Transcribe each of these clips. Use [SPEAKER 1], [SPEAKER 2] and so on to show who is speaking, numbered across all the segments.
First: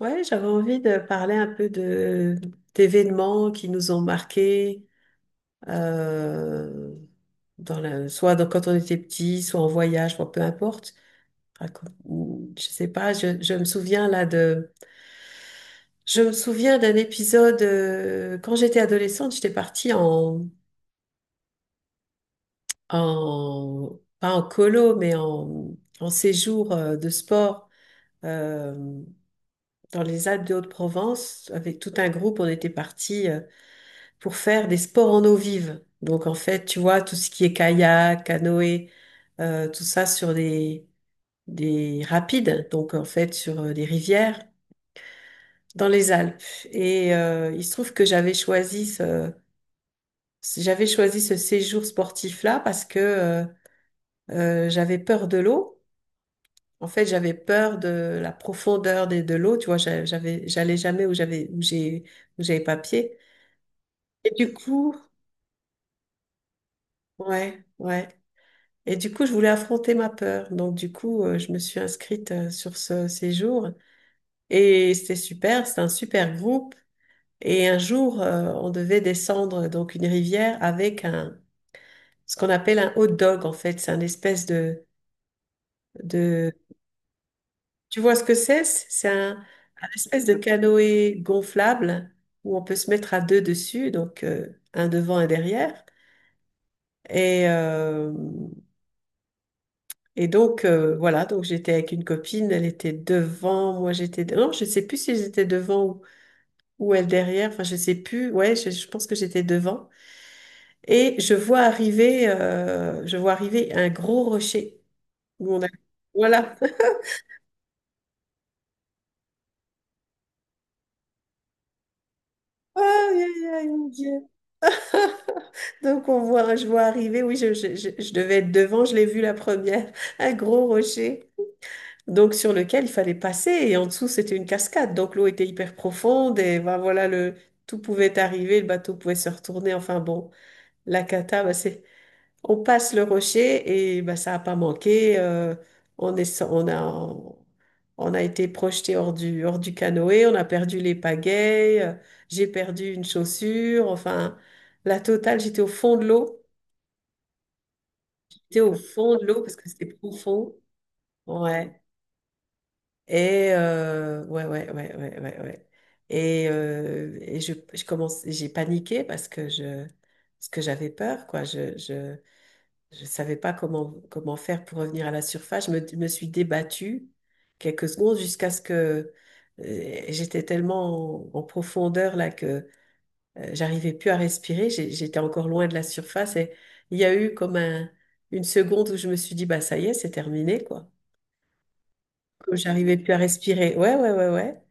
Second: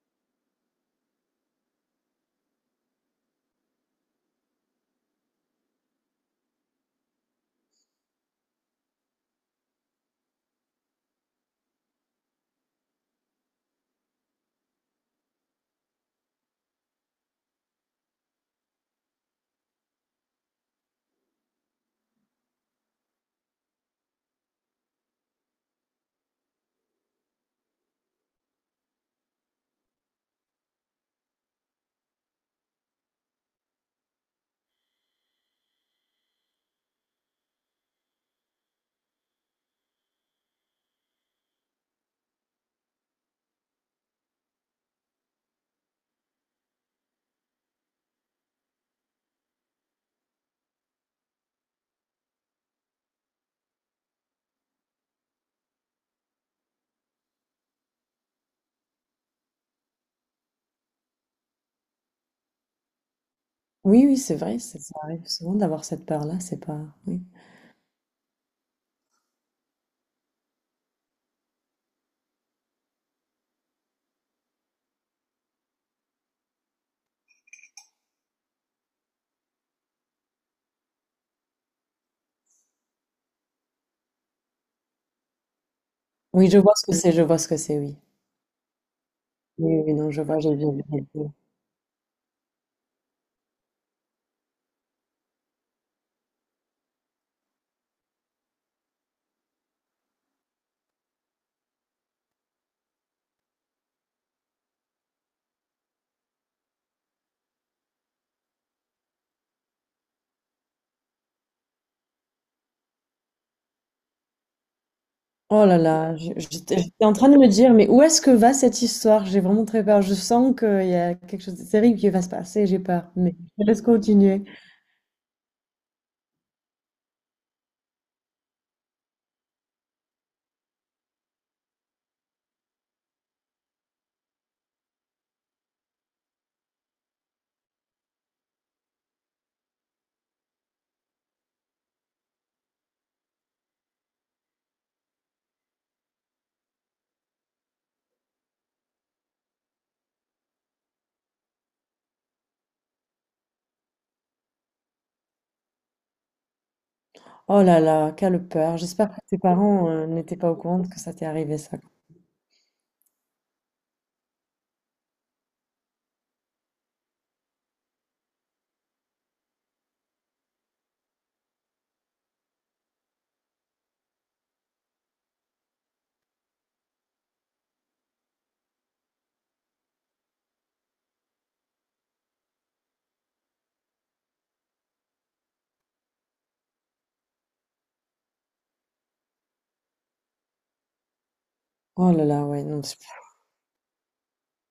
[SPEAKER 1] Ouais, j'avais envie de parler un peu de d'événements qui nous ont marqués, euh, dans la, soit quand on était petit, soit en voyage, bon, peu importe. Je sais pas, je me souviens là je me souviens d'un épisode quand j'étais adolescente, j'étais partie en, en pas en colo, mais en, en séjour de sport euh, dans les Alpes de Haute-Provence avec tout un groupe. On était partis, pour faire des sports en eau vive. Donc en fait, tu vois, tout ce qui est kayak, canoë, tout ça sur des rapides, donc en fait sur des rivières dans les Alpes. Il se trouve que j'avais choisi ce séjour sportif-là parce que j'avais peur de l'eau. En fait, j'avais peur de la profondeur de l'eau. Tu vois, j'allais jamais où où j'avais pas pied.
[SPEAKER 2] Oui, oui,
[SPEAKER 1] Et
[SPEAKER 2] c'est
[SPEAKER 1] du
[SPEAKER 2] vrai, ça
[SPEAKER 1] coup,
[SPEAKER 2] arrive souvent d'avoir cette peur-là, c'est pas... Oui.
[SPEAKER 1] ouais, ouais. Et du coup, je voulais affronter ma peur. Donc, du coup, je me suis inscrite sur ce séjour et c'était super. C'était un super groupe. Et un jour, on devait descendre donc une rivière avec un ce qu'on appelle un hot dog. En fait, c'est un espèce de
[SPEAKER 2] Oui,
[SPEAKER 1] de
[SPEAKER 2] je vois ce que c'est, je vois ce que c'est, oui.
[SPEAKER 1] tu vois ce que c'est? C'est
[SPEAKER 2] Oui,
[SPEAKER 1] un
[SPEAKER 2] oui, non, je
[SPEAKER 1] espèce de
[SPEAKER 2] vois, j'ai vu. J'ai
[SPEAKER 1] canoë
[SPEAKER 2] vu.
[SPEAKER 1] gonflable où on peut se mettre à deux dessus, donc un devant et derrière. Et euh, Et donc, voilà, donc j'étais avec une copine, elle était devant, moi j'étais... Non, je sais plus si j'étais devant ou elle derrière, enfin je sais plus, ouais, je pense que j'étais devant. Et je vois arriver un gros rocher où on a...
[SPEAKER 2] Oh là là, je-
[SPEAKER 1] Voilà.
[SPEAKER 2] j'étais j'étais en train de me dire, mais où est-ce que va cette histoire? J'ai vraiment très peur. Je sens qu'il y a quelque chose de terrible qui va se passer, j'ai
[SPEAKER 1] Aïe,
[SPEAKER 2] peur. Mais
[SPEAKER 1] aïe,
[SPEAKER 2] je
[SPEAKER 1] aïe,
[SPEAKER 2] te laisse
[SPEAKER 1] mon Dieu.
[SPEAKER 2] continuer.
[SPEAKER 1] Donc on voit, je vois arriver, oui, je devais être devant, je l'ai vu la première, un gros rocher, donc sur lequel il fallait passer et en dessous c'était une cascade, donc l'eau était hyper profonde et ben voilà, le tout pouvait arriver, le bateau pouvait se retourner, enfin bon, la cata. Ben, c'est on passe le rocher et ben ça a pas manqué. On est so-, on a on a été projeté hors du canoë, on a perdu les pagaies, j'ai perdu une chaussure, enfin la totale. J'étais au fond de l'eau,
[SPEAKER 2] Oh là là, quelle
[SPEAKER 1] j'étais au
[SPEAKER 2] peur. J'espère
[SPEAKER 1] fond
[SPEAKER 2] que
[SPEAKER 1] de
[SPEAKER 2] tes
[SPEAKER 1] l'eau parce que c'était
[SPEAKER 2] parents n'étaient pas
[SPEAKER 1] profond,
[SPEAKER 2] au courant que ça t'est arrivé, ça.
[SPEAKER 1] ouais. Et ouais, ouais, ouais, ouais, ouais, ouais. Et je commence, j'ai paniqué parce que je, parce que j'avais peur, quoi. Je savais pas comment, comment faire pour revenir à la surface. Me suis débattue quelques secondes jusqu'à ce que j'étais tellement en, en profondeur là que j'arrivais plus à respirer. J'étais encore loin de la surface et il y a eu comme un, une seconde où je me suis dit, bah ça y est, c'est terminé, quoi.
[SPEAKER 2] Oh là là,
[SPEAKER 1] Comme
[SPEAKER 2] ouais, non.
[SPEAKER 1] j'arrivais plus à respirer. Ouais, ouais, ouais, ouais.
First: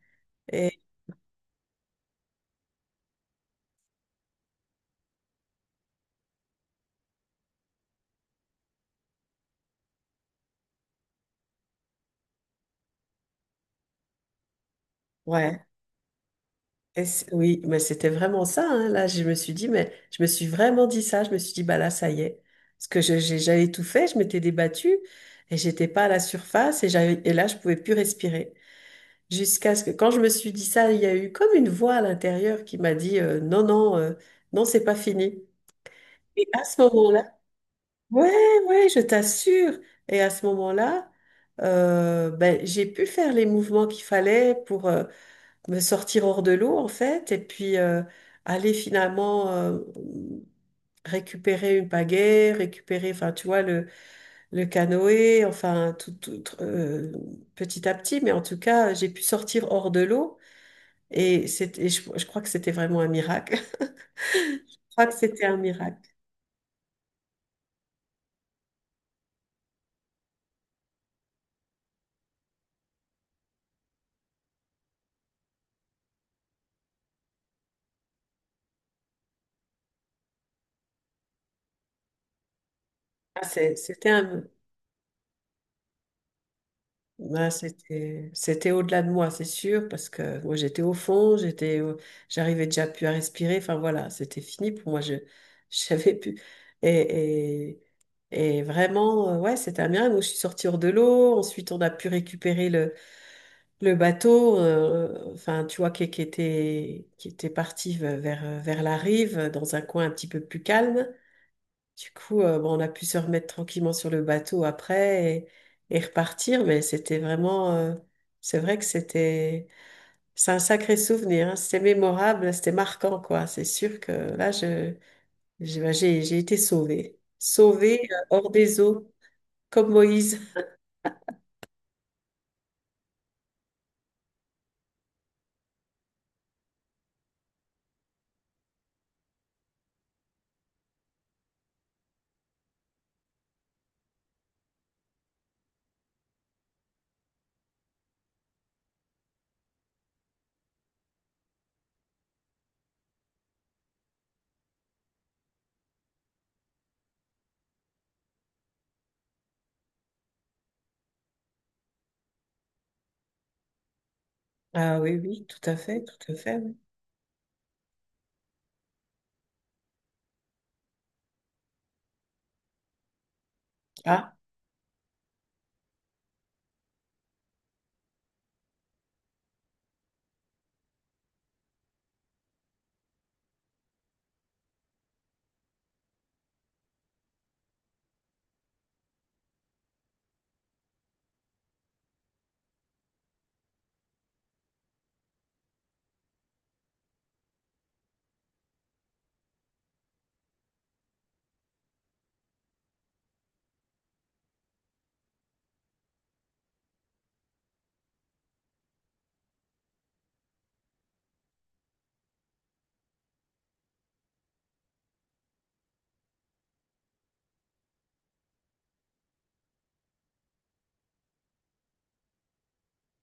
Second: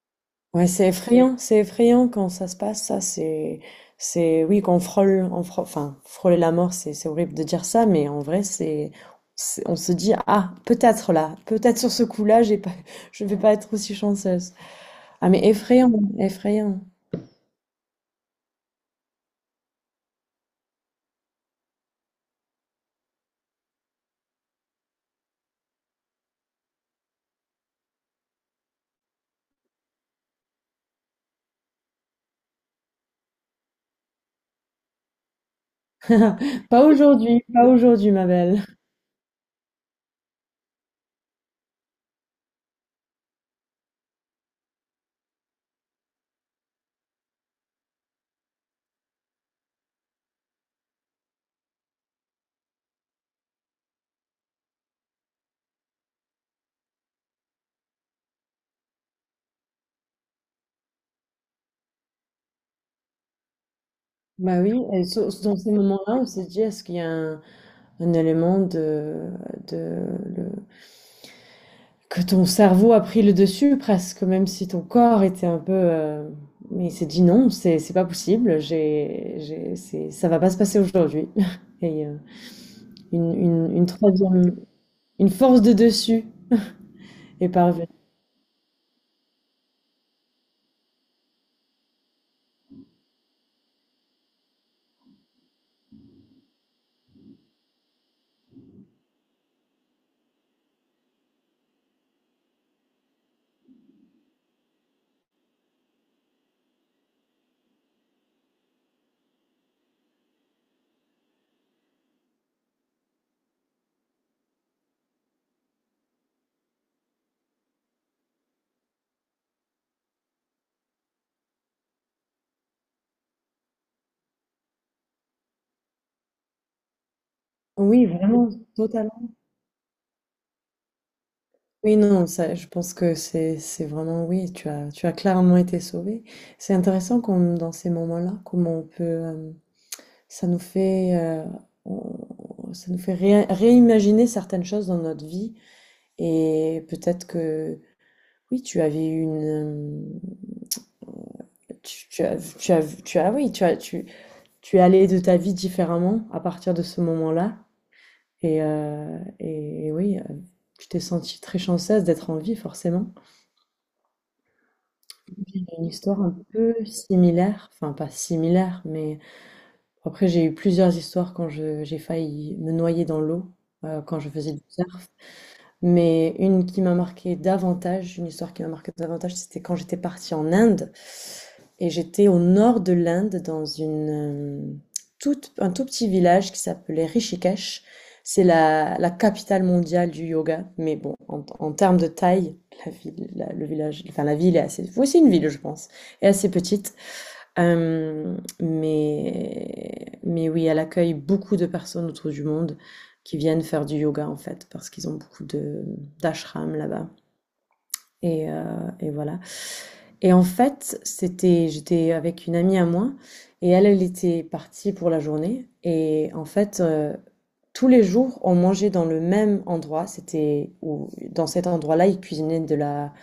[SPEAKER 2] Ouais, c'est effrayant quand ça se passe, ça, c'est, oui, qu'on frôle, on frôle, enfin, frôler la mort, c'est horrible de dire ça, mais en vrai, on se dit, ah, peut-être là, peut-être sur ce coup-là, j'ai pas, je vais pas être aussi chanceuse. Ah, mais
[SPEAKER 1] Ouais,
[SPEAKER 2] effrayant, effrayant.
[SPEAKER 1] et c'est- oui, mais c'était vraiment ça, hein. Là, je me suis dit, mais je me suis vraiment dit ça. Je me suis dit, bah là, ça y est. Parce que j'avais tout fait, je m'étais débattue et j'étais pas à la surface et j'avais, et là, je pouvais plus respirer. Jusqu'à ce que, quand je me suis dit ça, il y a eu comme une voix à l'intérieur qui m'a dit, non, non, non, c'est pas fini. Et à ce
[SPEAKER 2] Pas
[SPEAKER 1] moment-là,
[SPEAKER 2] aujourd'hui, pas aujourd'hui, ma
[SPEAKER 1] ouais,
[SPEAKER 2] belle.
[SPEAKER 1] ouais, je t'assure. Et à ce moment-là, ben, j'ai pu faire les mouvements qu'il fallait pour, me sortir hors de l'eau en fait, et puis aller finalement récupérer une pagaie, récupérer, enfin tu vois, le canoë, enfin tout, tout, petit à petit, mais en tout cas, j'ai pu sortir hors de l'eau et, c'était- et je crois que c'était vraiment un miracle.
[SPEAKER 2] Bah oui,
[SPEAKER 1] Je
[SPEAKER 2] et
[SPEAKER 1] crois que c'était
[SPEAKER 2] dans
[SPEAKER 1] un
[SPEAKER 2] ces
[SPEAKER 1] miracle.
[SPEAKER 2] moments-là, on se dit, est-ce qu'il y a un élément de, que ton cerveau a pris le dessus presque, même si ton corps était un peu... mais il s'est dit non, c'est pas possible, c'est, ça va pas se passer aujourd'hui. Et une,
[SPEAKER 1] Ah,
[SPEAKER 2] une,
[SPEAKER 1] c'est-
[SPEAKER 2] une
[SPEAKER 1] C'était un,
[SPEAKER 2] troisième, une force de dessus est
[SPEAKER 1] ouais,
[SPEAKER 2] parvenue.
[SPEAKER 1] c'était au-delà de moi, c'est sûr, parce que moi j'étais au fond, j'arrivais déjà plus à respirer. Enfin voilà, c'était fini pour moi. Je j'avais plus et, et et vraiment ouais, c'était un miracle. Donc, je suis sortie hors de l'eau. Ensuite, on a pu récupérer le bateau, enfin, tu vois qui était parti vers vers la rive dans un coin un petit peu plus calme. Du coup, bon, on a pu se remettre tranquillement sur le bateau après et repartir, mais c'était vraiment, c'est vrai que c'était, c'est un sacré souvenir, hein. C'était mémorable, c'était marquant, quoi. C'est sûr que là, je, j'ai, bah, j'ai été sauvée, sauvée
[SPEAKER 2] Oui, vraiment,
[SPEAKER 1] hors des eaux,
[SPEAKER 2] totalement.
[SPEAKER 1] comme Moïse.
[SPEAKER 2] Oui, non, ça, je pense que c'est vraiment, oui, tu as clairement été sauvé. C'est intéressant comme dans ces moments-là, comment on peut, ça nous fait, ça nous fait réimaginer certaines choses dans notre vie. Et peut-être que oui, tu avais une euh, tu, tu as tu as tu as oui, tu as tu tu es allé de ta vie différemment à partir de ce moment-là, et oui, tu t'es sentie très chanceuse d'être en vie forcément.
[SPEAKER 1] Ah oui, oui, tout
[SPEAKER 2] J'ai
[SPEAKER 1] à
[SPEAKER 2] une
[SPEAKER 1] fait,
[SPEAKER 2] histoire
[SPEAKER 1] tout à
[SPEAKER 2] un
[SPEAKER 1] fait,
[SPEAKER 2] peu
[SPEAKER 1] oui.
[SPEAKER 2] similaire, enfin pas similaire, mais après j'ai eu plusieurs histoires quand je j'ai failli me noyer dans l'eau quand je
[SPEAKER 1] Ah,
[SPEAKER 2] faisais du surf. Mais une qui m'a marquée davantage, une histoire qui m'a marquée davantage, c'était quand j'étais partie en Inde. Et j'étais au nord de l'Inde, dans une, euh, un tout petit village qui s'appelait Rishikesh. C'est la, la capitale mondiale du yoga. Mais bon, en, en termes de taille, la ville, le village, enfin la ville est assez... Oui, c'est une ville, je pense. Est assez petite. Mais oui, elle accueille beaucoup de personnes autour du monde qui viennent faire du yoga, en fait, parce qu'ils ont beaucoup de d'ashrams là-bas, et heu et voilà, et en fait, c'était j'étais avec une amie à moi, et elle, elle était partie pour la journée, et en fait, tous les jours, on mangeait dans le même endroit. C'était où dans cet endroit-là, ils cuisinaient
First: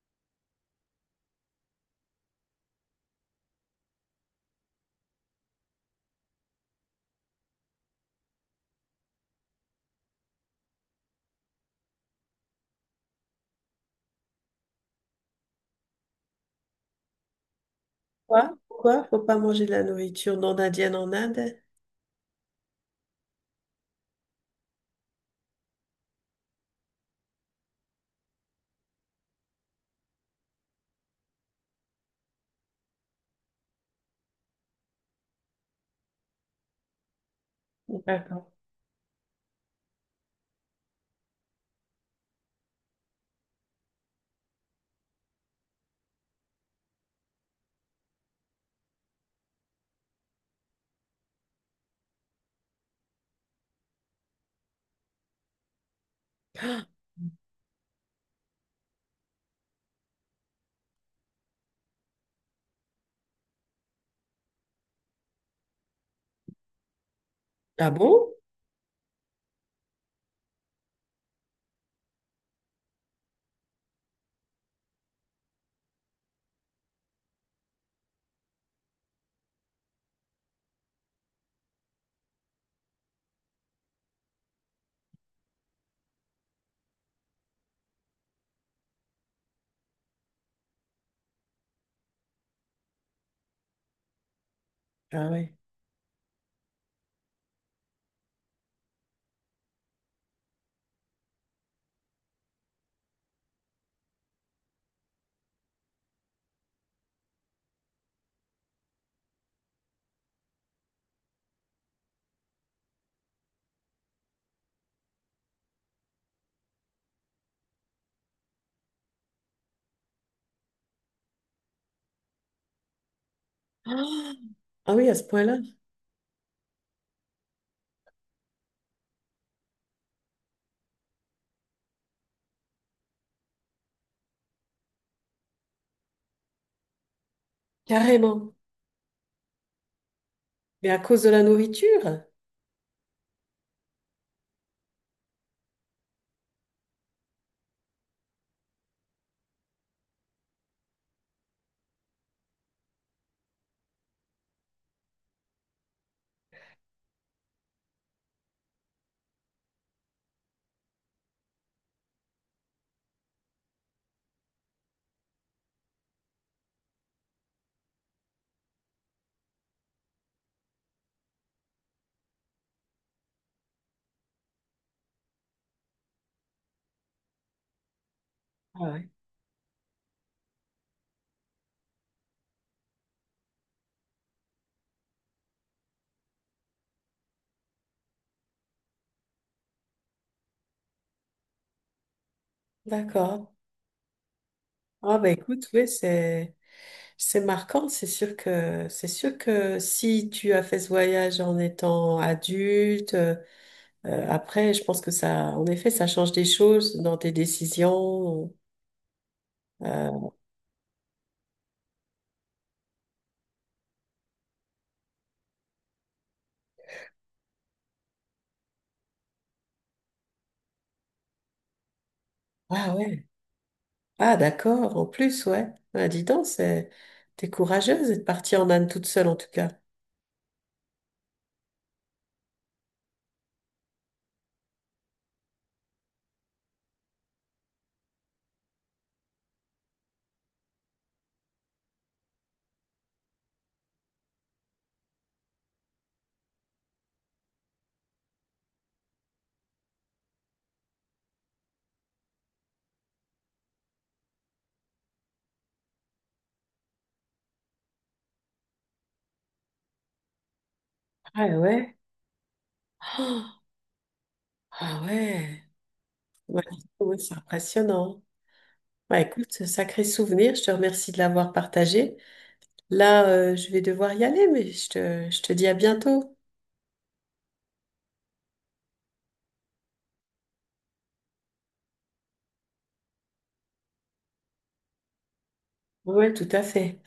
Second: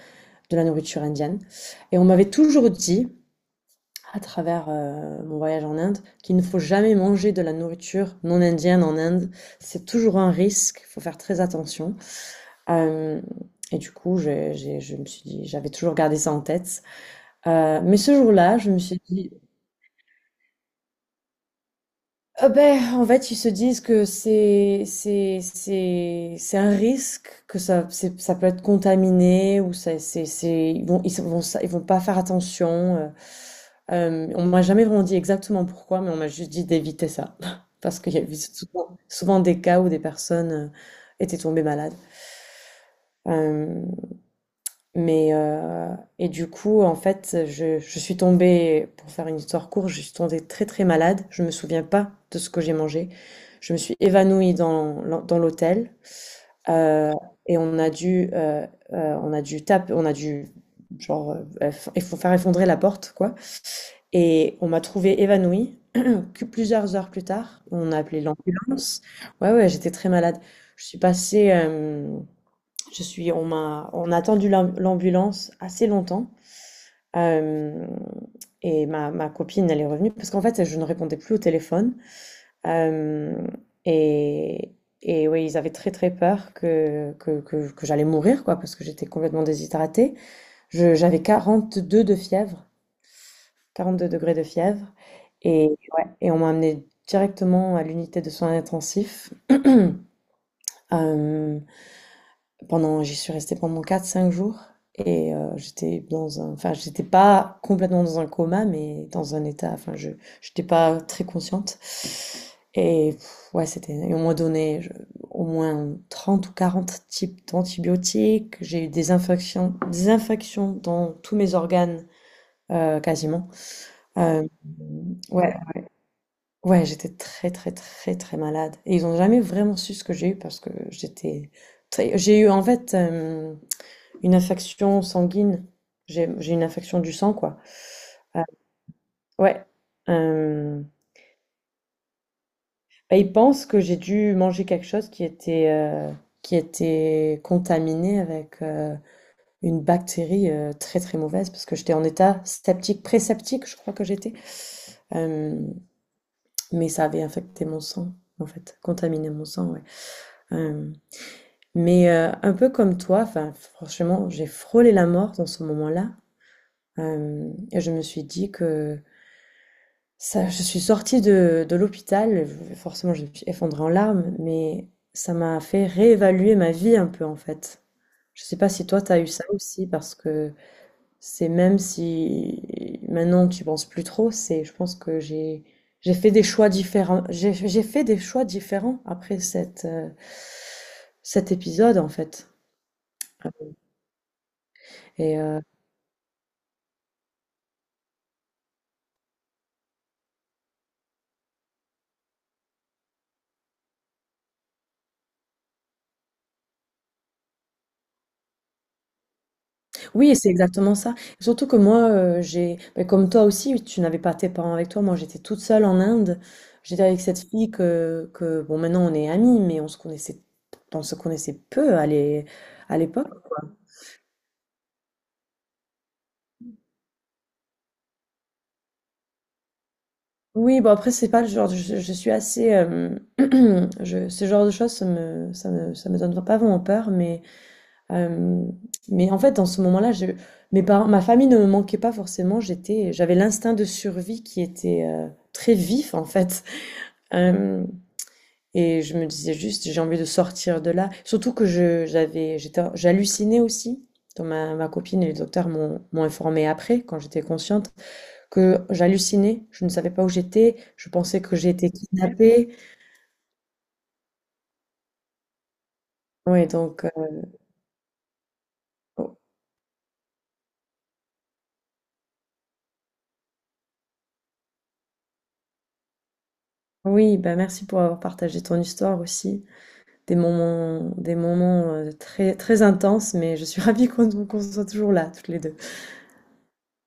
[SPEAKER 2] de la nourriture indienne, et on m'avait toujours dit à travers mon voyage en Inde, qu'il ne faut jamais manger de la nourriture non indienne en Inde. C'est toujours un risque, il faut faire très attention. Euh, et du coup, je me suis dit, j'avais toujours gardé ça en tête. Mais ce
[SPEAKER 1] quoi?
[SPEAKER 2] jour-là, je me suis
[SPEAKER 1] Pourquoi? Faut
[SPEAKER 2] dit,
[SPEAKER 1] pas manger de la nourriture non indienne en Inde?
[SPEAKER 2] ah ben, en fait, ils se disent que c'est un risque, que ça peut être contaminé, ou ça c'est ils vont pas faire attention. euh. On m'a jamais vraiment dit exactement pourquoi, mais on m'a juste dit d'éviter ça parce qu'il y a eu
[SPEAKER 1] D'accord.
[SPEAKER 2] souvent, souvent des cas où des personnes étaient tombées malades. Euh, mais heu et du coup, en fait, je suis tombée, pour faire une histoire courte, je suis tombée très, très malade. Je me souviens pas de ce que j'ai mangé. Je me suis évanouie dans l'hôtel, heu et heu, on a dû tape on a dû genre, eff il faut faire effondrer la porte, quoi, et on m'a trouvée évanouie que plusieurs heures plus tard.
[SPEAKER 1] Ah
[SPEAKER 2] On a appelé
[SPEAKER 1] bon?
[SPEAKER 2] l'ambulance. Ouais, ouais, j'étais très malade. Je suis passée, hem, je suis on m'a on a attendu l'ambulance assez longtemps. Hem Et ma copine, elle est revenue parce qu'en fait, je ne répondais plus au téléphone. Hem et et oui, ils avaient très, très peur que j'allais mourir, quoi, parce que j'étais complètement déshydratée. Je j'avais 42 de fièvre, 42 degrés de fièvre,
[SPEAKER 1] Ah oui.
[SPEAKER 2] et ouais, et on m'a emmenée directement à l'unité de soins intensifs. Hem Pendant j'y suis restée pendant 4, 5 jours, et j'étais dans un, enfin j'étais pas complètement dans un coma, mais dans un état, enfin je j'étais pas très consciente, et pff, ouais, c'était, et on m'a donné je au moins 30 ou 40 types d'antibiotiques. J'ai eu des infections, dans tous mes organes, quasiment.
[SPEAKER 1] Ah
[SPEAKER 2] Hem,
[SPEAKER 1] ah oui, à ce
[SPEAKER 2] ouais,
[SPEAKER 1] point-là,
[SPEAKER 2] ouais, j'étais très, très, très, très malade, et ils ont jamais vraiment su ce que j'ai eu parce que j'étais très j'ai eu en fait, hem une infection sanguine. J'ai une infection du sang, quoi. Ah,
[SPEAKER 1] carrément.
[SPEAKER 2] ouais.
[SPEAKER 1] Mais
[SPEAKER 2] Hem,
[SPEAKER 1] à cause de la nourriture?
[SPEAKER 2] bah, ils pensent que j'ai dû manger quelque chose qui était contaminé avec, une bactérie, très, très mauvaise, parce que j'étais en état septique, pré-septique, je crois que j'étais. Hem, mais ça avait infecté mon sang, en fait, contaminé mon sang, ouais. Hem, mais, un peu comme toi, enfin, franchement, j'ai frôlé la mort dans ce moment-là. Et je me suis dit que ça, je suis sortie de l'hôpital, je forcément, je me suis effondrée en larmes, mais ça m'a fait réévaluer ma vie un peu, en fait. Je sais pas
[SPEAKER 1] Ah
[SPEAKER 2] si toi,
[SPEAKER 1] ouais.
[SPEAKER 2] t'as eu ça aussi, parce que c'est, même si maintenant tu penses plus trop, c'est je pense que j'ai fait des choix différents. J'ai fait des choix différents après cette, cet épisode, en fait.
[SPEAKER 1] D'accord. Ah bah
[SPEAKER 2] Et
[SPEAKER 1] écoute, oui, c'est marquant. C'est sûr que si tu as fait ce voyage en étant adulte, après, je pense que ça, en effet, ça change des choses dans tes décisions. Euh,
[SPEAKER 2] oui, c'est exactement ça. Surtout que moi, j'ai, ben, comme toi aussi, tu n'avais pas tes parents avec toi. Moi, j'étais toute seule en Inde. J'étais avec cette fille que, bon, maintenant on est amis, mais on se connaissait peu
[SPEAKER 1] ah
[SPEAKER 2] à
[SPEAKER 1] ouais.
[SPEAKER 2] l'époque.
[SPEAKER 1] Ah d'accord. En plus, ouais. Ah, dis donc, c'est t'es courageuse d'être partie en Inde toute seule en tout cas.
[SPEAKER 2] Oui, bon après, c'est pas le genre, je suis assez, je, ce genre de choses, ça me donne pas vraiment peur, euh, mais en fait, dans ce moment-là, je, mes parents, ma famille ne me manquait pas forcément. J'étais, j'avais l'instinct de survie qui était très vif, en fait. Hem Et je me disais juste: «J'ai envie de sortir de là». Surtout que je j'avais, j'étais, j'hallucinais aussi, dont ma copine et les docteurs m'ont informé après, quand j'étais consciente, que j'hallucinais, je ne savais pas où j'étais, je pensais
[SPEAKER 1] Ah
[SPEAKER 2] que j'étais
[SPEAKER 1] ouais.
[SPEAKER 2] kidnappée.
[SPEAKER 1] Oh, ah ouais. Ouais,
[SPEAKER 2] Ouais, donc
[SPEAKER 1] ouais, c'est impressionnant. Bah écoute, sacré souvenir, je te remercie de l'avoir partagé. Là, je vais devoir y aller, mais je te dis à bientôt.
[SPEAKER 2] oui, bah, merci pour avoir partagé ton histoire aussi. Des moments, très très intenses, mais je suis ravie qu'on soit toujours là toutes les 2.
[SPEAKER 1] Ouais, tout à fait.